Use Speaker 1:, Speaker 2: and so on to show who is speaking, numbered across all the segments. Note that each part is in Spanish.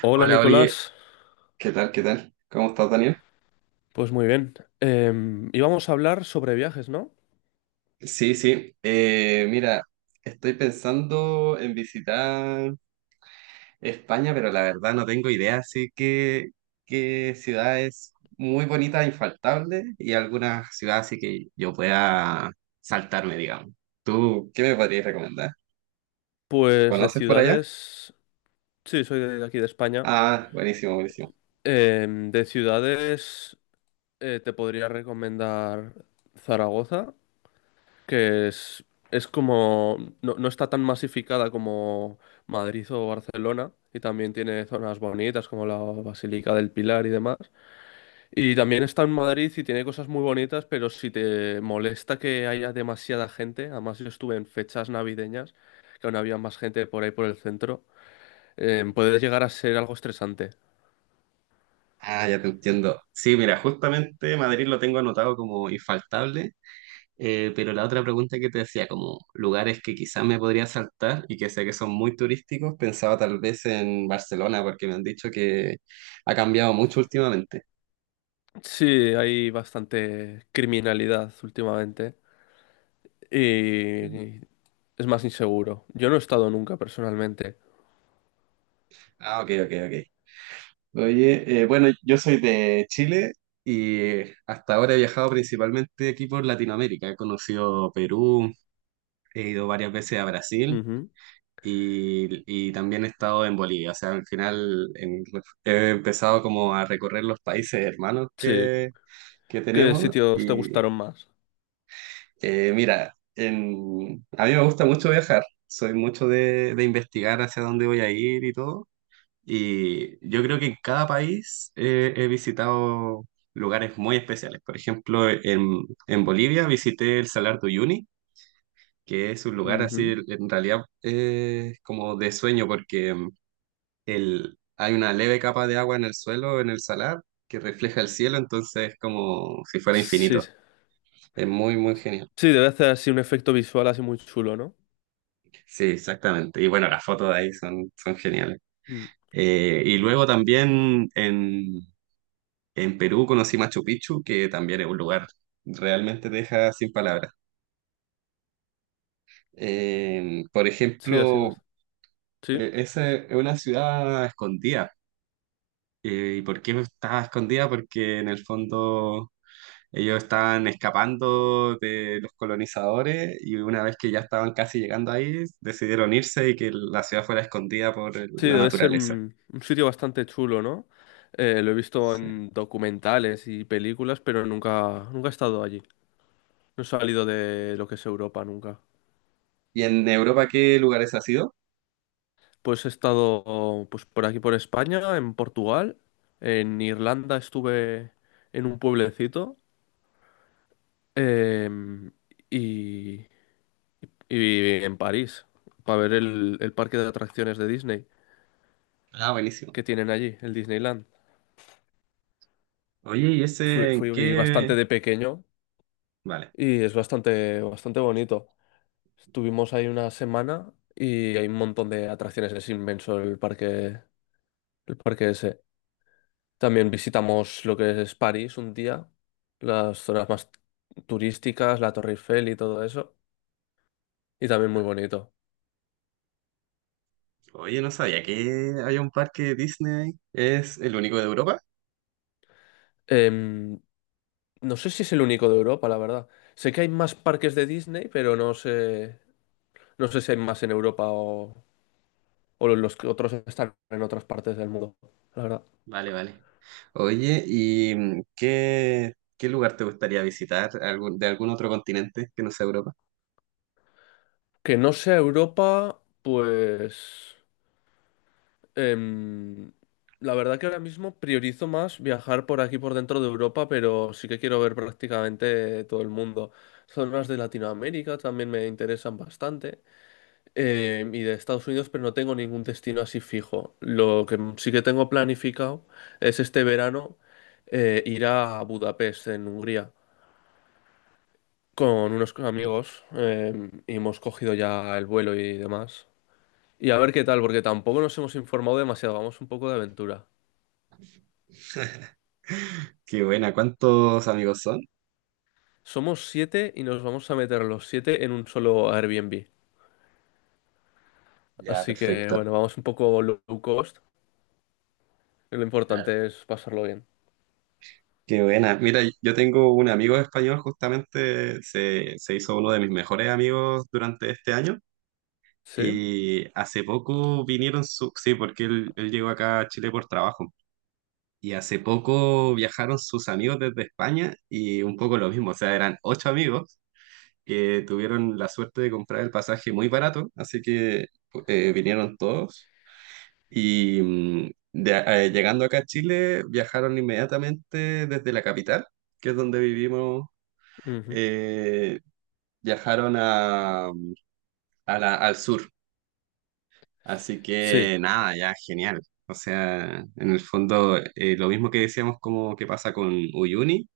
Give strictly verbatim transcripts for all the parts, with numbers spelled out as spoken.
Speaker 1: Hola
Speaker 2: Hola. Oye.
Speaker 1: Nicolás,
Speaker 2: ¿Qué tal? ¿Qué tal? ¿Cómo estás, Daniel?
Speaker 1: pues muy bien. Em, íbamos a hablar sobre viajes, ¿no?
Speaker 2: Sí, sí. Eh, mira, estoy pensando en visitar España, pero la verdad no tengo idea, así que qué ciudades muy bonitas, infaltables, y algunas ciudades así que yo pueda saltarme, digamos. ¿Tú qué me podrías recomendar?
Speaker 1: Pues de
Speaker 2: ¿Conoces por allá?
Speaker 1: ciudades, sí, soy de aquí de España.
Speaker 2: Ah, buenísimo, buenísimo.
Speaker 1: Em, de ciudades eh, te podría recomendar Zaragoza, que es, es como, no, no está tan masificada como Madrid o Barcelona, y también tiene zonas bonitas como la Basílica del Pilar y demás. Y también está en Madrid y tiene cosas muy bonitas, pero si te molesta que haya demasiada gente, además yo estuve en fechas navideñas, que aún había más gente por ahí por el centro. Eh, puede llegar a ser algo estresante.
Speaker 2: Ah, ya te entiendo. Sí, mira, justamente Madrid lo tengo anotado como infaltable. Eh, pero la otra pregunta que te decía, como lugares que quizás me podría saltar y que sé que son muy turísticos, pensaba tal vez en Barcelona, porque me han dicho que ha cambiado mucho últimamente.
Speaker 1: Sí, hay bastante criminalidad últimamente y es más inseguro. Yo no he estado nunca personalmente.
Speaker 2: Ah, ok, ok, ok. Oye, eh, bueno, yo soy de Chile y hasta ahora he viajado principalmente aquí por Latinoamérica. He conocido Perú, he ido varias veces a Brasil
Speaker 1: Ujú.
Speaker 2: y, y también he estado en Bolivia. O sea, al final en- he empezado como a recorrer los países hermanos
Speaker 1: Sí,
Speaker 2: que, que
Speaker 1: ¿qué
Speaker 2: tenemos.
Speaker 1: sitios te
Speaker 2: Y
Speaker 1: gustaron más?
Speaker 2: eh, mira, en- a mí me gusta mucho viajar, soy mucho de, de investigar hacia dónde voy a ir y todo. Y yo creo que en cada país eh, he visitado lugares muy especiales. Por ejemplo, en, en Bolivia visité el Salar de Uyuni, que es un lugar así,
Speaker 1: Ujú.
Speaker 2: en realidad, eh, como de sueño, porque mm, el, hay una leve capa de agua en el suelo, en el salar, que refleja el cielo, entonces es como si fuera
Speaker 1: Sí,
Speaker 2: infinito. Es muy, muy genial.
Speaker 1: sí, debe hacer así un efecto visual así muy chulo, ¿no?
Speaker 2: Sí, exactamente. Y bueno, las fotos de ahí son, son geniales.
Speaker 1: Mm.
Speaker 2: Eh, y luego también en, en Perú conocí Machu Picchu, que también es un lugar realmente te deja sin palabras. Eh, por
Speaker 1: Sí, así
Speaker 2: ejemplo,
Speaker 1: vas. Sí.
Speaker 2: eh, esa es una ciudad escondida. Eh, ¿y por qué estaba escondida? Porque en el fondo ellos estaban escapando de los colonizadores y una vez que ya estaban casi llegando ahí, decidieron irse y que la ciudad fuera escondida por
Speaker 1: Sí,
Speaker 2: la
Speaker 1: debe ser
Speaker 2: naturaleza.
Speaker 1: un, un sitio bastante chulo, ¿no? Eh, lo he visto
Speaker 2: Sí.
Speaker 1: en documentales y películas, pero nunca, nunca he estado allí. No he salido de lo que es Europa nunca.
Speaker 2: ¿Y en Europa qué lugares has ido?
Speaker 1: Pues he estado pues, por aquí, por España, en Portugal, en Irlanda estuve en un pueblecito em, y, y en París, para ver el, el parque de atracciones de Disney
Speaker 2: Ah, buenísimo.
Speaker 1: que tienen allí, el Disneyland.
Speaker 2: Oye, ¿y
Speaker 1: Fui,
Speaker 2: ese en
Speaker 1: fui
Speaker 2: qué?
Speaker 1: bastante de pequeño
Speaker 2: Vale.
Speaker 1: y es bastante, bastante bonito. Estuvimos ahí una semana y hay un montón de atracciones, es inmenso el parque, el parque ese. También visitamos lo que es París un día, las zonas más turísticas, la Torre Eiffel y todo eso, y también muy bonito.
Speaker 2: Oye, no sabía que había un parque Disney. ¿Es el único de Europa?
Speaker 1: Em, no sé si es el único de Europa, la verdad. Sé que hay más parques de Disney, pero no sé, no sé si hay más en Europa o, o los que otros están en otras partes del mundo, la verdad.
Speaker 2: Vale, vale. Oye, ¿y mm, qué, qué lugar te gustaría visitar algún- de algún otro continente que no sea Europa?
Speaker 1: Que no sea Europa, pues... Em, la verdad que ahora mismo priorizo más viajar por aquí, por dentro de Europa, pero sí que quiero ver prácticamente todo el mundo. Zonas de Latinoamérica también me interesan bastante, em, y de Estados Unidos, pero no tengo ningún destino así fijo. Lo que sí que tengo planificado es este verano eh, ir a Budapest, en Hungría, con unos amigos, em, y hemos cogido ya el vuelo y demás. Y a ver qué tal, porque tampoco nos hemos informado demasiado, vamos un poco de aventura.
Speaker 2: Qué buena, ¿cuántos amigos son?
Speaker 1: Somos siete y nos vamos a meter los siete en un solo Airbnb.
Speaker 2: Ya,
Speaker 1: Así que
Speaker 2: perfecto.
Speaker 1: bueno, vamos un poco low cost. Lo
Speaker 2: Claro.
Speaker 1: importante es pasarlo bien.
Speaker 2: Qué buena. Mira, yo tengo un amigo español, justamente se, se hizo uno de mis mejores amigos durante este año.
Speaker 1: ¿Sí?
Speaker 2: Y hace poco vinieron su, sí, porque él, él llegó acá a Chile por trabajo. Y hace poco viajaron sus amigos desde España y un poco lo mismo, o sea, eran ocho amigos que tuvieron la suerte de comprar el pasaje muy barato, así que eh, vinieron todos. Y mm, de- eh, llegando acá a Chile, viajaron inmediatamente desde la capital, que es donde vivimos,
Speaker 1: Ujú.
Speaker 2: eh, viajaron a, a la- al sur. Así
Speaker 1: Sí.
Speaker 2: que nada, ya genial. O sea, en el fondo, eh, lo mismo que decíamos como que pasa con Uyuni,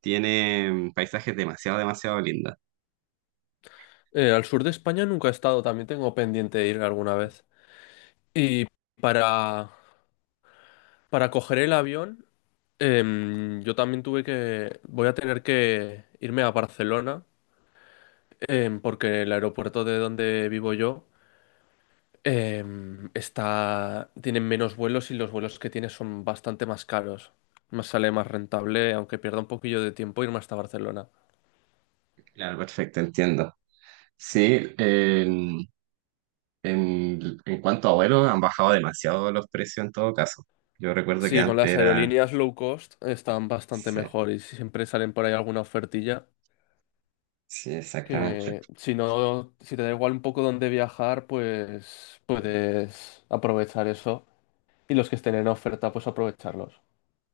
Speaker 2: tiene mm, paisajes demasiado, demasiado lindos.
Speaker 1: Eh, al sur de España nunca he estado, también tengo pendiente ir alguna vez. Y para, para coger el avión, em, yo también tuve que... Voy a tener que irme a Barcelona, em, porque el aeropuerto de donde vivo yo em, está, tienen menos vuelos y los vuelos que tiene son bastante más caros. Más sale más rentable, aunque pierda un poquillo de tiempo, irme hasta Barcelona.
Speaker 2: Claro, perfecto, entiendo. Sí, en, en, en cuanto a vuelos, han bajado demasiado los precios en todo caso. Yo recuerdo que
Speaker 1: Sí, con
Speaker 2: antes
Speaker 1: las
Speaker 2: era...
Speaker 1: aerolíneas low cost están bastante
Speaker 2: Sí,
Speaker 1: mejor y siempre salen por ahí alguna ofertilla
Speaker 2: sí, exactamente.
Speaker 1: que si no, si te da igual un poco dónde viajar, pues puedes aprovechar eso y los que estén en oferta, pues aprovecharlos,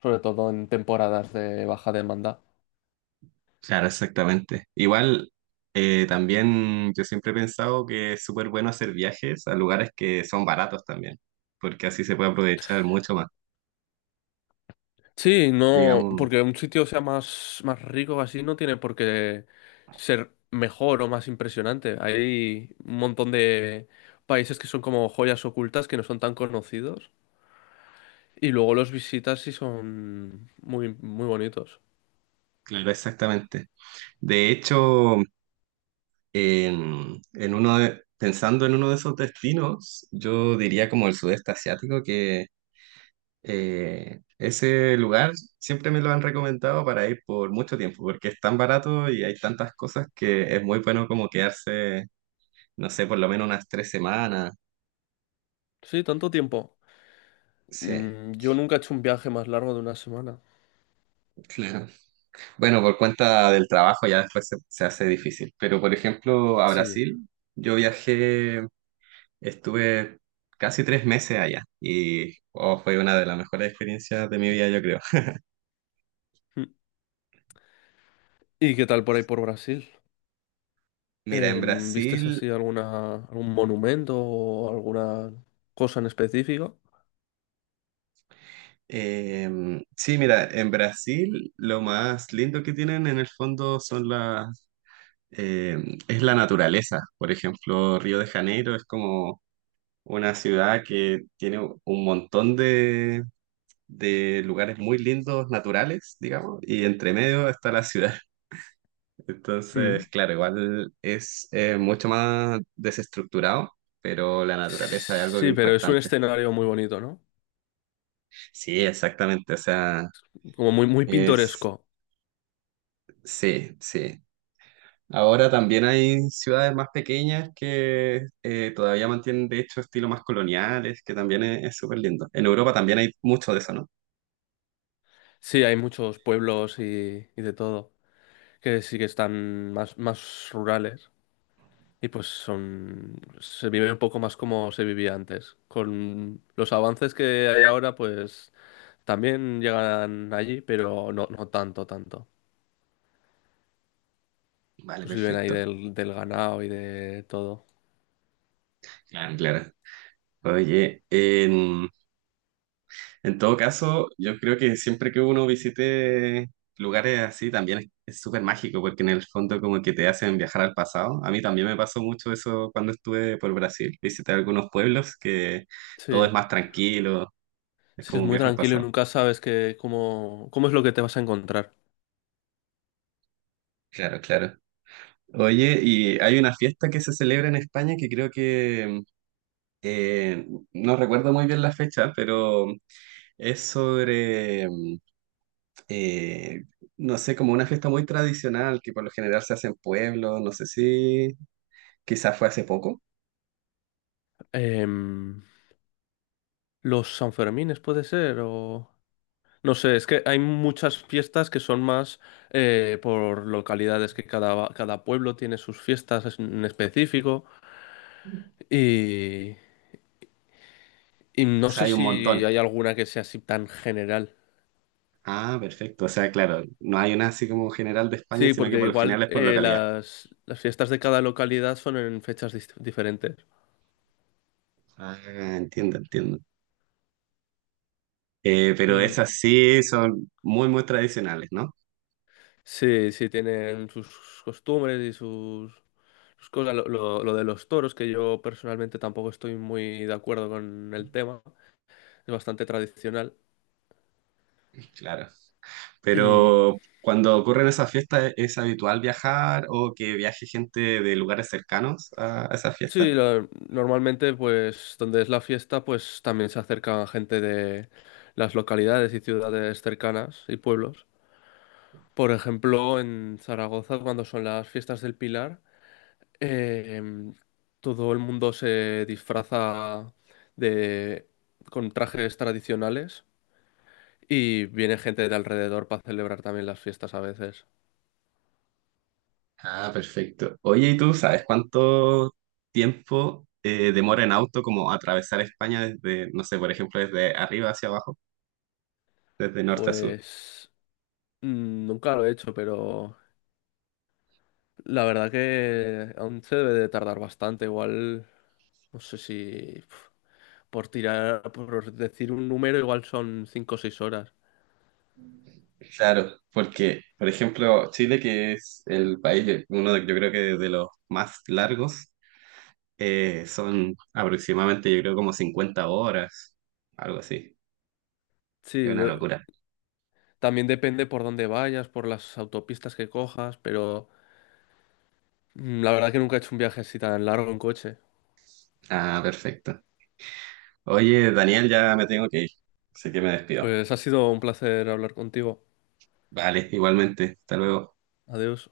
Speaker 1: sobre todo en temporadas de baja demanda.
Speaker 2: Claro, exactamente. Igual, eh, también yo siempre he pensado que es súper bueno hacer viajes a lugares que son baratos también, porque así se puede aprovechar mucho más,
Speaker 1: Sí, no,
Speaker 2: digamos.
Speaker 1: porque un sitio sea más, más rico así no tiene por qué ser mejor o más impresionante. Hay un montón de países que son como joyas ocultas que no son tan conocidos y luego los visitas y son muy, muy bonitos.
Speaker 2: Claro, exactamente. De hecho, en, en uno de- pensando en uno de esos destinos, yo diría como el sudeste asiático, que eh, ese lugar siempre me lo han recomendado para ir por mucho tiempo, porque es tan barato y hay tantas cosas que es muy bueno como quedarse no sé, por lo menos unas tres semanas.
Speaker 1: Sí, tanto tiempo.
Speaker 2: Sí,
Speaker 1: Mm, yo nunca he hecho un viaje más largo de una semana.
Speaker 2: claro. Bueno, por cuenta del trabajo ya después se, se hace difícil. Pero, por ejemplo, a
Speaker 1: Sí.
Speaker 2: Brasil, yo viajé, estuve casi tres meses allá y oh, fue una de las mejores experiencias de mi vida, yo creo.
Speaker 1: Mm. ¿Y qué tal por ahí por Brasil?
Speaker 2: Mira, en
Speaker 1: Em, ¿vistes
Speaker 2: Brasil,
Speaker 1: así alguna, algún monumento o alguna cosa en específico?
Speaker 2: em, sí, mira, en Brasil lo más lindo que tienen en el fondo son las, em, es la naturaleza. Por ejemplo, Río de Janeiro es como una ciudad que tiene un montón de, de lugares muy lindos, naturales, digamos, y entre medio está la ciudad.
Speaker 1: Mm.
Speaker 2: Entonces, claro, igual es eh, mucho más desestructurado, pero la naturaleza es algo que
Speaker 1: Sí,
Speaker 2: es
Speaker 1: pero es un
Speaker 2: impactante.
Speaker 1: escenario muy bonito, ¿no?
Speaker 2: Sí, exactamente, o sea,
Speaker 1: Como muy, muy
Speaker 2: es,
Speaker 1: pintoresco.
Speaker 2: sí, sí. Ahora también hay ciudades más pequeñas que eh, todavía mantienen, de hecho, estilos más coloniales, que también es es súper lindo. En Europa también hay mucho de eso, ¿no?
Speaker 1: Sí, hay muchos pueblos y, y de todo, que sí que están más, más rurales y pues son, se vive un poco más como se vivía antes. Con los avances que hay ahora, pues también llegan allí, pero no, no tanto, tanto.
Speaker 2: Vale,
Speaker 1: Pues viven ahí
Speaker 2: perfecto.
Speaker 1: del, del ganado y de todo.
Speaker 2: Claro, claro. Oye, en, en todo caso, yo creo que siempre que uno visite lugares así también es es súper mágico porque en el fondo como que te hacen viajar al pasado. A mí también me pasó mucho eso cuando estuve por Brasil. Visité algunos pueblos que todo es
Speaker 1: Sí,
Speaker 2: más tranquilo, es
Speaker 1: sí, es
Speaker 2: como un
Speaker 1: muy
Speaker 2: viaje al
Speaker 1: tranquilo y
Speaker 2: pasado.
Speaker 1: nunca sabes que, cómo, cómo es lo que te vas a encontrar.
Speaker 2: Claro, claro. Oye, y hay una fiesta que se celebra en España que creo que, eh, no recuerdo muy bien la fecha, pero es sobre... eh, no sé, como una fiesta muy tradicional que por lo general se hace en pueblos, no sé si quizás fue hace poco.
Speaker 1: Em, Los Sanfermines puede ser, o... No sé, es que hay muchas fiestas que son más eh, por localidades, que cada, cada pueblo tiene sus fiestas es- en específico
Speaker 2: O
Speaker 1: y, y no
Speaker 2: sea,
Speaker 1: sé
Speaker 2: hay un
Speaker 1: si
Speaker 2: montón.
Speaker 1: hay alguna que sea así tan general.
Speaker 2: Ah, perfecto. O sea, claro, no hay una así como general de España,
Speaker 1: Sí,
Speaker 2: sino que
Speaker 1: porque
Speaker 2: por lo
Speaker 1: igual
Speaker 2: general es por
Speaker 1: eh,
Speaker 2: localidad.
Speaker 1: las, las fiestas de cada localidad son en fechas dis- diferentes.
Speaker 2: Ah, entiendo, entiendo. Eh, pero
Speaker 1: Mm,
Speaker 2: esas sí son muy, muy tradicionales, ¿no?
Speaker 1: sí, sí, tienen sus costumbres y sus, sus cosas. Lo, lo- lo de los toros, que yo personalmente tampoco estoy muy de acuerdo con el tema. Es bastante tradicional.
Speaker 2: Claro.
Speaker 1: Y
Speaker 2: Pero cuando ocurren esas fiestas, ¿es habitual viajar o que viaje gente de lugares cercanos a a esas fiestas?
Speaker 1: sí, la- normalmente pues donde es la fiesta pues también se acerca gente de las localidades y ciudades cercanas y pueblos. Por ejemplo, en Zaragoza cuando son las fiestas del Pilar, em, todo el mundo se disfraza de con trajes tradicionales y viene gente de alrededor para celebrar también las fiestas a veces.
Speaker 2: Ah, perfecto. Oye, ¿y tú sabes cuánto tiempo eh, demora en auto como atravesar España desde, no sé, por ejemplo, desde arriba hacia abajo, desde norte a sur?
Speaker 1: Pues mm, nunca lo he hecho, pero la verdad que aún se debe de tardar bastante, igual, no sé si pf, por tirar, por decir un número, igual son cinco o seis horas.
Speaker 2: Claro, porque, por ejemplo, Chile, que es el país, uno de, yo creo que de los más largos, eh, son aproximadamente, yo creo, como cincuenta horas, algo así. Es
Speaker 1: Sí,
Speaker 2: una
Speaker 1: yo-
Speaker 2: locura.
Speaker 1: también depende por dónde vayas, por las autopistas que cojas, pero mm, la verdad que nunca he hecho un viaje así tan largo en coche.
Speaker 2: Ah, perfecto. Oye, Daniel, ya me tengo que ir, así que me despido.
Speaker 1: Pues ha sido un placer hablar contigo.
Speaker 2: Vale, igualmente. Hasta luego.
Speaker 1: Adiós.